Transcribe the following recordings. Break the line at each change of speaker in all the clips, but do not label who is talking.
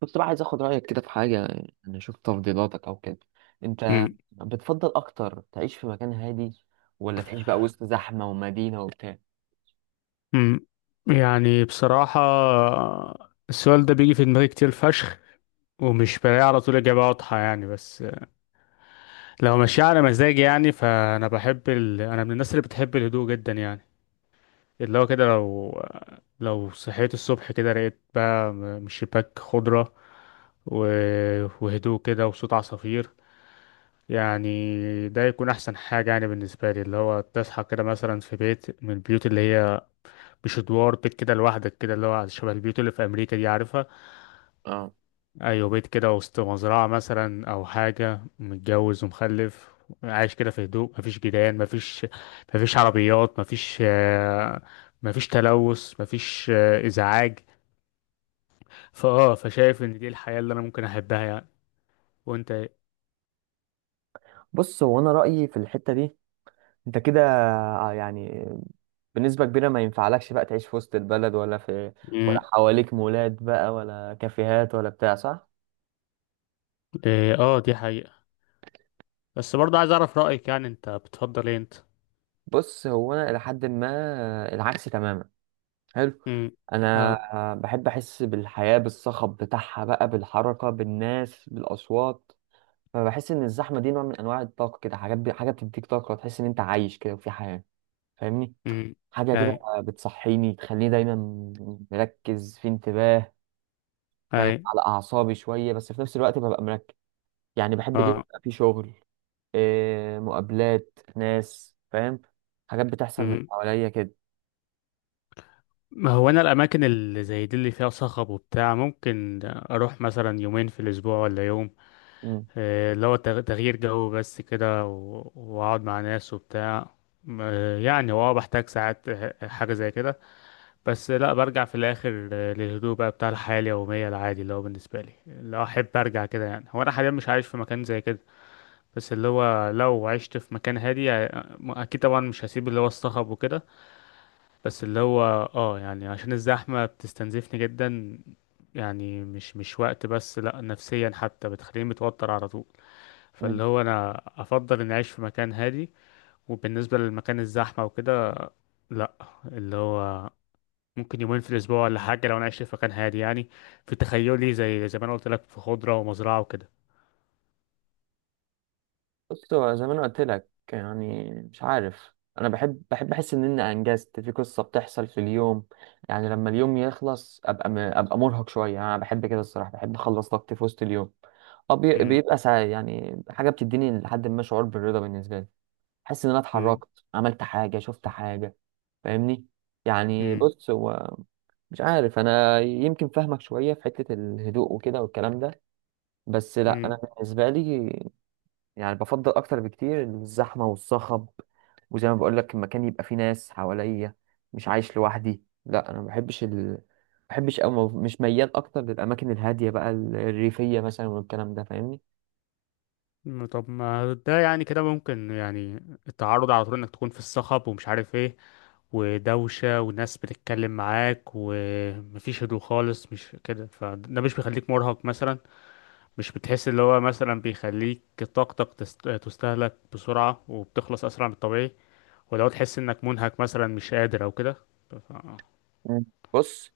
كنت بقى عايز اخد رأيك كده في حاجة، يعني اشوف تفضيلاتك او كده. انت
مم.
بتفضل اكتر تعيش في مكان هادي، ولا تعيش بقى وسط زحمة ومدينة وبتاع؟
مم. يعني بصراحة، السؤال ده بيجي في دماغي كتير فشخ، ومش بلاقي على طول إجابة واضحة يعني. بس لو ماشي على مزاجي يعني، فأنا بحب أنا من الناس اللي بتحب الهدوء جدا يعني. اللي هو كده لو صحيت الصبح كده، لقيت بقى من الشباك خضرة و... وهدوء كده وصوت عصافير يعني. ده يكون أحسن حاجة يعني بالنسبة لي، اللي هو تصحى كده مثلا في بيت من البيوت اللي هي مش ادوار، بيت كده لوحدك، كده اللي هو شبه البيوت اللي في امريكا دي، عارفها.
اه،
ايوه، بيت كده وسط مزرعه مثلا، او حاجه، متجوز ومخلف، عايش كده في هدوء، مفيش جيران، مفيش عربيات، مفيش مفيش تلوث، مفيش ازعاج. فشايف ان دي الحياه اللي انا ممكن احبها يعني. وانت ايه؟
بص، هو انا رأيي في الحتة دي، انت كده، يعني بنسبة كبيرة ما ينفعلكش بقى تعيش في وسط البلد، ولا في ولا
مم.
حواليك مولات بقى، ولا كافيهات، ولا بتاع، صح؟
إيه، اه، دي حقيقه. بس برضه عايز اعرف رايك يعني، انت بتفضل ايه انت؟
بص، هو انا الى حد ما العكس تماما. حلو.
امم.
انا
اه.
بحب احس بالحياه، بالصخب بتاعها بقى، بالحركه، بالناس، بالاصوات. فبحس ان الزحمه دي نوع من انواع الطاقه، كده حاجه بتديك طاقه تحس ان انت عايش كده وفي حياه. فاهمني؟
امم.
حاجه كده،
اي.
بتصحيني، تخليني دايما مركز في انتباه. فاهم؟
اي.
على اعصابي شويه بس في نفس الوقت ببقى مركز. يعني بحب اليوم
اه.
يبقى فيه شغل، إيه، مقابلات ناس، فاهم؟ حاجات بتحصل من حواليا كده.
ما هو انا الاماكن اللي زي دي اللي فيها صخب وبتاع، ممكن اروح مثلا يومين في الاسبوع ولا يوم،
مم.
اللي هو تغيير جو بس كده، واقعد مع ناس وبتاع. يعني هو بحتاج ساعات حاجة زي كده، بس لا برجع في الاخر للهدوء بقى بتاع الحياة اليومية العادي، اللي هو بالنسبة لي اللي احب ارجع كده يعني. هو انا حاليا مش عايش في مكان زي كده، بس اللي هو لو عشت في مكان هادي اكيد طبعا مش هسيب اللي هو الصخب وكده، بس اللي هو اه يعني عشان الزحمة بتستنزفني جدا يعني، مش وقت بس، لا نفسيا حتى بتخليني متوتر على طول. فاللي هو انا افضل اني اعيش في مكان هادي، وبالنسبة للمكان الزحمة وكده، لا، اللي هو ممكن يومين في الاسبوع ولا حاجة لو انا عشت في مكان هادي يعني، في تخيلي زي ما انا قلت لك، في خضرة ومزرعة وكده.
بص، هو زي ما انا قلت لك، يعني مش عارف، انا بحب احس ان انا انجزت في قصه بتحصل في اليوم. يعني لما اليوم يخلص ابقى مرهق شويه. يعني انا بحب كده الصراحه، بحب اخلص طاقتي في وسط اليوم. أه،
م-.
بيبقى ساعة، يعني حاجه بتديني لحد ما شعور بالرضا بالنسبه لي. احس ان انا
م-.
اتحركت، عملت حاجه، شفت حاجه. فاهمني؟ يعني
م-.
بص، هو مش عارف، انا يمكن فاهمك شويه في حته الهدوء وكده والكلام ده. بس لا،
م.
انا بالنسبه لي، يعني بفضل اكتر بكتير الزحمه والصخب. وزي ما بقول لك، المكان يبقى فيه ناس حواليا، مش عايش لوحدي. لا انا ما بحبش او مش ميال اكتر للاماكن الهاديه بقى، الريفيه مثلا والكلام ده. فاهمني؟
م-. طب ما ده يعني كده ممكن يعني، التعرض على طول انك تكون في الصخب ومش عارف ايه، ودوشة وناس بتتكلم معاك ومفيش هدوء خالص، مش كده؟ فده مش بيخليك مرهق مثلا؟ مش بتحس اللي هو مثلا بيخليك طاقتك تستهلك بسرعة وبتخلص أسرع من الطبيعي؟ ولو تحس إنك منهك مثلا مش قادر أو كده؟ ف...
مم. بص،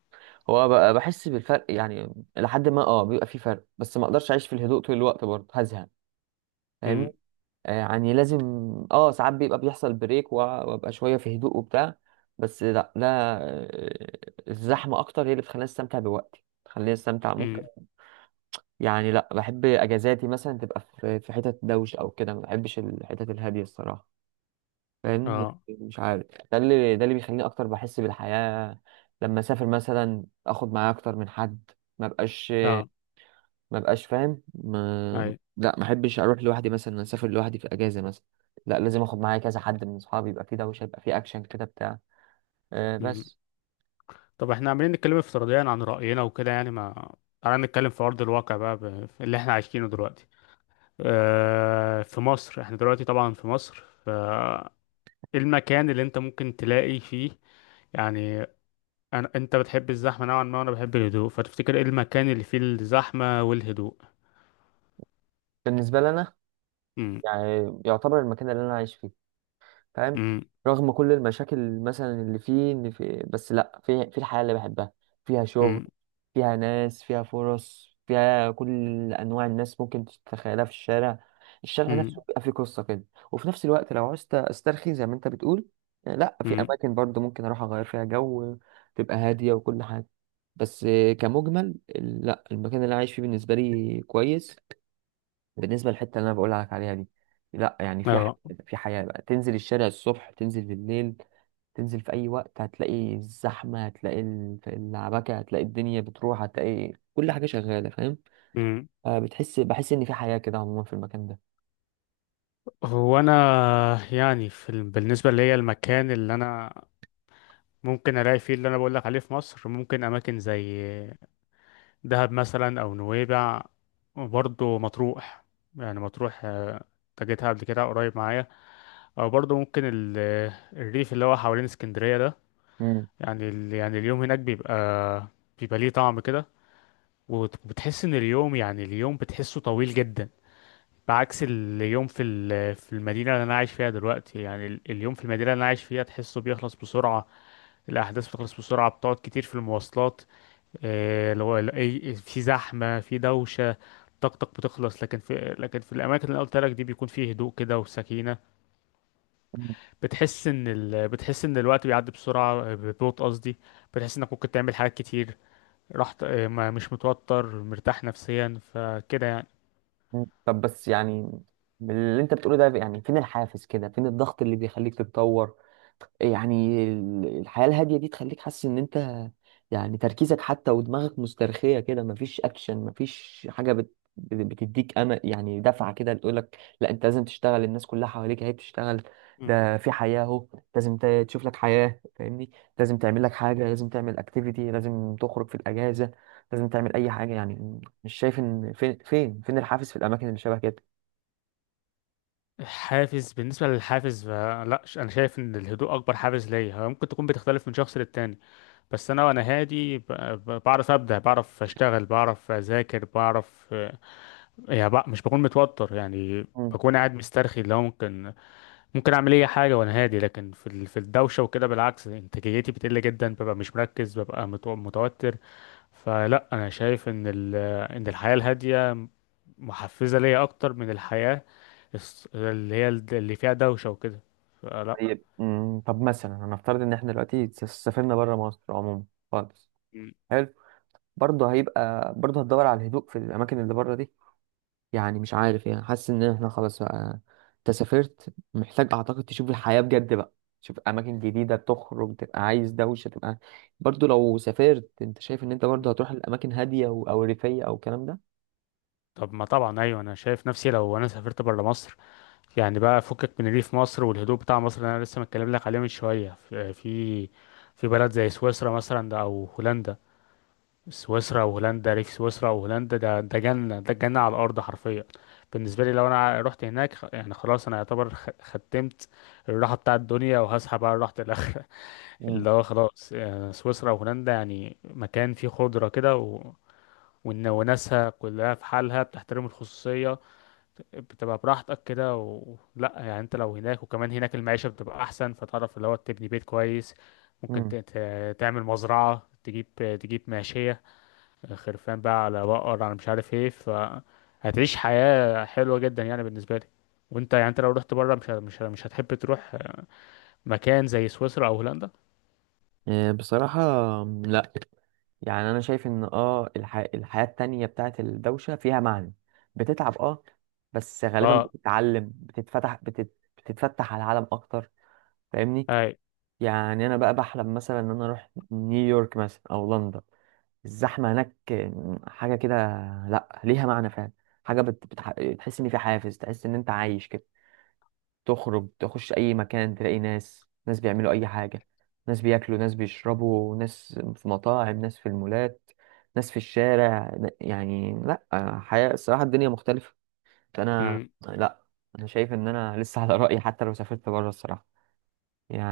هو بقى بحس بالفرق، يعني لحد ما بيبقى فيه فرق، بس ما اقدرش اعيش في الهدوء طول الوقت، برضه هزهق. فاهمني؟
م-.
يعني لازم، اه ساعات بيبقى بيحصل بريك وابقى شويه في هدوء وبتاع. بس لا، ده الزحمه اكتر هي اللي بتخليني استمتع بوقتي، بتخليني استمتع ممكن.
م-.
يعني لا، بحب اجازاتي مثلا تبقى في حتت دوشه او كده. ما بحبش الحتت الهاديه الصراحه. فاهم؟
اه.
مش عارف. ده اللي بيخليني اكتر بحس بالحياه. لما اسافر مثلا اخد معايا اكتر من حد. ما بقاش
اه.
ما بقاش فاهم. ما
اي.
لا، ما احبش اروح لوحدي مثلا، اسافر لوحدي في اجازه مثلا. لا، لازم اخد معايا كذا حد من اصحابي، يبقى فيه دوشه، يبقى فيه اكشن كده بتاع. أه، بس.
طب احنا عمالين نتكلم افتراضيا عن رأينا وكده يعني، ما تعالى نتكلم في أرض الواقع بقى، في اللي احنا عايشينه دلوقتي. اه... في مصر، احنا دلوقتي طبعا في مصر. ف إيه المكان اللي انت ممكن تلاقي فيه يعني؟ انت بتحب الزحمة نوعا ما، وانا بحب الهدوء، فتفتكر ايه المكان اللي فيه الزحمة والهدوء؟
بالنسبه لنا،
امم.
يعني يعتبر المكان اللي انا عايش فيه. فاهم؟
امم.
رغم كل المشاكل مثلا اللي فيه، ان في، بس لا، في الحياة اللي بحبها. فيها شغل،
امم.
فيها ناس، فيها فرص، فيها كل انواع الناس ممكن تتخيلها في الشارع. الشارع نفسه
امم.
بيبقى فيه قصة كده. وفي نفس الوقت لو عاوزت استرخي زي ما انت بتقول، لا، في
امم.
اماكن برضه ممكن اروح اغير فيها جو، تبقى هادية وكل حاجة. بس كمجمل لا، المكان اللي أنا عايش فيه بالنسبة لي كويس. بالنسبه للحته اللي انا بقول لك عليها دي، لا يعني في حياه،
اه.
في حياه بقى، تنزل الشارع الصبح، تنزل بالليل، تنزل في اي وقت، هتلاقي الزحمه، هتلاقي في العبكه، هتلاقي الدنيا بتروح، هتلاقي كل حاجه شغاله. فاهم؟
امم.
بحس ان في حياه كده، عموما في المكان ده.
هو انا يعني في بالنسبه ليا المكان اللي انا ممكن الاقي فيه اللي انا بقول لك عليه في مصر، ممكن اماكن زي دهب مثلا، او نويبع، وبرضه مطروح. يعني مطروح تجيتها قبل كده قريب معايا، او برضه ممكن الريف اللي هو حوالين اسكندرية ده،
مم.
يعني اليوم هناك بيبقى ليه طعم كده، وبتحس ان اليوم، يعني اليوم بتحسه طويل جدا، بعكس اليوم في في المدينة اللي انا عايش فيها دلوقتي. يعني اليوم في المدينة اللي انا عايش فيها، تحسه بيخلص بسرعة، الاحداث بتخلص بسرعة، بتقعد كتير في المواصلات اللي هو في زحمة في دوشة، طاقتك بتخلص. لكن في الأماكن اللي قلت لك دي، بيكون فيه هدوء كده وسكينة.
مم.
بتحس إن الوقت بيعدي بسرعة، ببطء قصدي، بتحس إنك ممكن تعمل حاجات كتير، رحت ما مش متوتر، مرتاح نفسيا فكده يعني.
مم. طب بس يعني، من اللي انت بتقوله ده، يعني فين الحافز كده، فين الضغط اللي بيخليك تتطور؟ يعني الحياة الهادية دي تخليك حاسس ان انت، يعني تركيزك حتى ودماغك مسترخية كده، مفيش اكشن، مفيش حاجة بتديك امل، يعني دفعة كده تقولك لا انت لازم تشتغل، الناس كلها حواليك اهي بتشتغل.
مم.
ده في حياة اهو. لازم تشوف لك حياة. فاهمني؟ لازم تعمل لك حاجة، لازم تعمل اكتيفيتي، لازم تخرج في الاجازة، لازم تعمل اي حاجة. يعني مش شايف ان فين الحافز في الاماكن اللي شبه كده؟
حافز، بالنسبة للحافز فلا أنا شايف إن الهدوء أكبر حافز ليا، هو ممكن تكون بتختلف من شخص للتاني، بس أنا وأنا هادي، بعرف أبدع، بعرف أشتغل، بعرف أذاكر، بعرف يعني بقى مش بكون متوتر يعني،
إمم.
بكون قاعد مسترخي، اللي هو ممكن ممكن اعمل اي حاجه وانا هادي، لكن في في الدوشه وكده، بالعكس انتاجيتي بتقل جدا، ببقى مش مركز، ببقى متوتر. فلا انا شايف ان ان الحياه الهاديه محفزه ليا اكتر من الحياه اللي فيها دوشه وكده، فلا.
طيب، طب مثلا هنفترض ان احنا دلوقتي سافرنا بره مصر عموما. خالص.
م.
حلو. برضه هتدور على الهدوء في الاماكن اللي بره دي؟ يعني مش عارف، يعني حاسس ان احنا خلاص بقى، انت سافرت، محتاج اعتقد تشوف الحياة بجد بقى، تشوف اماكن جديدة، تخرج، تبقى عايز دوشة تبقى. برضه لو سافرت، انت شايف ان انت برضه هتروح الاماكن هادية او ريفية او الكلام ده؟
طب ما طبعا ايوه، انا شايف نفسي لو انا سافرت بره مصر، يعني بقى فكك من ريف مصر والهدوء بتاع مصر اللي انا لسه متكلم لك عليه من شويه، في في بلد زي سويسرا مثلا ده، او هولندا. سويسرا وهولندا، ريف سويسرا وهولندا ده، ده جنه، ده جنه على الارض حرفيا بالنسبه لي. لو انا رحت هناك، يعني خلاص انا يعتبر ختمت الراحه بتاع الدنيا، وهسحب بقى راحه الاخره
امم
اللي هو خلاص. يعني سويسرا وهولندا، يعني مكان فيه خضره كده وناسها كلها في حالها، بتحترم الخصوصيه، بتبقى براحتك كده لا يعني انت لو هناك، وكمان هناك المعيشة بتبقى احسن، فتعرف اللي هو تبني بيت كويس، ممكن تعمل مزرعة، تجيب ماشية، خرفان بقى، على بقر، على مش عارف ايه، فهتعيش حياة حلوة جدا يعني بالنسبة لي. وانت يعني، انت لو رحت بره مش هتحب تروح مكان زي سويسرا او هولندا؟
بصراحة، لا. يعني انا شايف ان الحياة التانية بتاعت الدوشة فيها معنى. بتتعب، اه، بس غالبا
اه.
بتتعلم، بتتفتح، بتتفتح على العالم اكتر. فاهمني؟
اي.
يعني انا بقى بحلم مثلا ان انا اروح نيويورك مثلا او لندن. الزحمة هناك، حاجة كده، لا ليها معنى فعلا. حاجة تحس ان في حافز، تحس ان انت عايش كده. تخرج، تخش اي مكان، تلاقي ناس، ناس بيعملوا اي حاجة، ناس بياكلوا، ناس بيشربوا، ناس في مطاعم، ناس في المولات، ناس في الشارع. يعني لا، حياة الصراحة، الدنيا مختلفة. فانا
امم.
لا، انا شايف ان انا لسه على رأيي حتى لو سافرت بره الصراحة.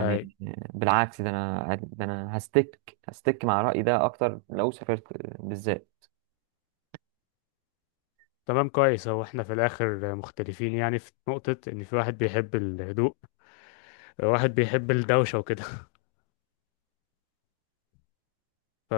اي.
بالعكس، ده انا هستك مع رأيي ده اكتر لو سافرت بالذات.
تمام، كويس، هو احنا في الاخر مختلفين يعني، في نقطة ان في واحد بيحب الهدوء، واحد بيحب الدوشة وكده.